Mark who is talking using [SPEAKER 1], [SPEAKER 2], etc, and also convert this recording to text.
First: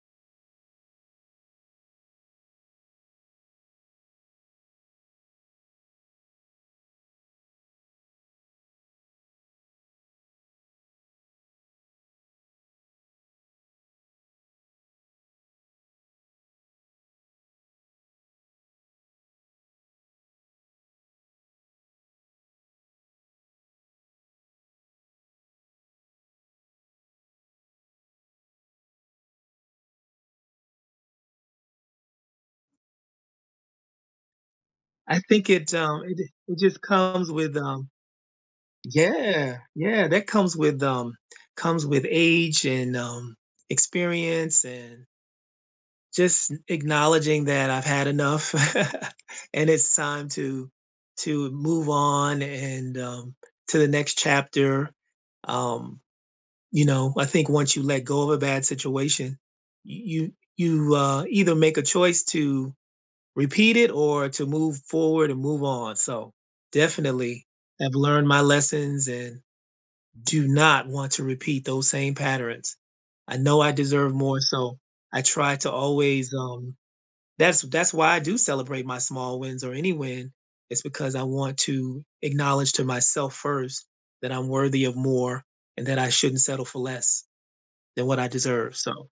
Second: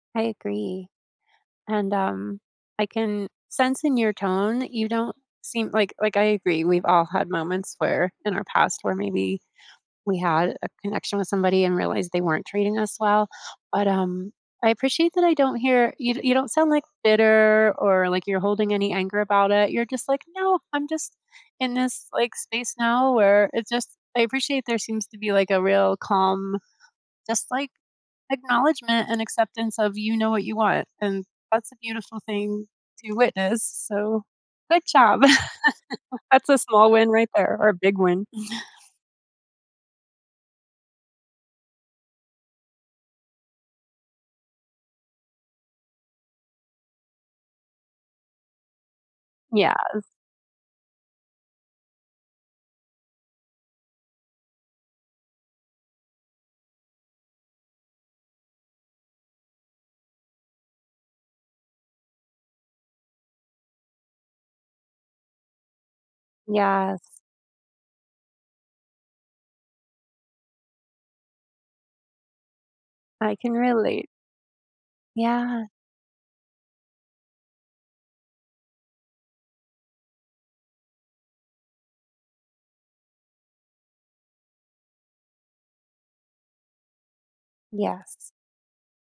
[SPEAKER 1] I agree, and, um, I can sense in your tone you don't seem like like, I agree we've all had moments where in our past where maybe we had a connection with somebody and realized they weren't treating us well, but, um, I appreciate that I don't hear you d you don't sound, like, bitter or, like, you're holding any anger about it. You're just, like, "No, I'm just in this, like, space now where it's just" I appreciate there seems to be, like, a real calm, just, like, acknowledgment and acceptance of you know what you want, and that's a beautiful thing to witness, so good
[SPEAKER 2] I
[SPEAKER 1] job.
[SPEAKER 2] think it's, um, it d
[SPEAKER 1] That's
[SPEAKER 2] it
[SPEAKER 1] a
[SPEAKER 2] just
[SPEAKER 1] small win right
[SPEAKER 2] comes with,
[SPEAKER 1] there or a
[SPEAKER 2] um
[SPEAKER 1] big win.
[SPEAKER 2] Yeah, yeah, that comes with, um comes with age and, um, experience and just n acknowledging that I've had enough, and it's
[SPEAKER 1] Yes.
[SPEAKER 2] time to to move on and, um, to the next chapter. Um, you know, I think once you let go of a bad situation, y you you, uh, either make a choice to repeat it or to move forward and move on, so
[SPEAKER 1] Yes.
[SPEAKER 2] definitely have learned my lessons and do not want to repeat those same patterns.
[SPEAKER 1] I
[SPEAKER 2] I
[SPEAKER 1] can
[SPEAKER 2] know I
[SPEAKER 1] relate.
[SPEAKER 2] deserve more, so I try
[SPEAKER 1] Yeah.
[SPEAKER 2] to always, um that's that's why I do celebrate my small wins or any win is because I want to acknowledge to myself first, that I'm worthy of more and that I shouldn't settle for less than what I
[SPEAKER 1] Yes.
[SPEAKER 2] deserve, so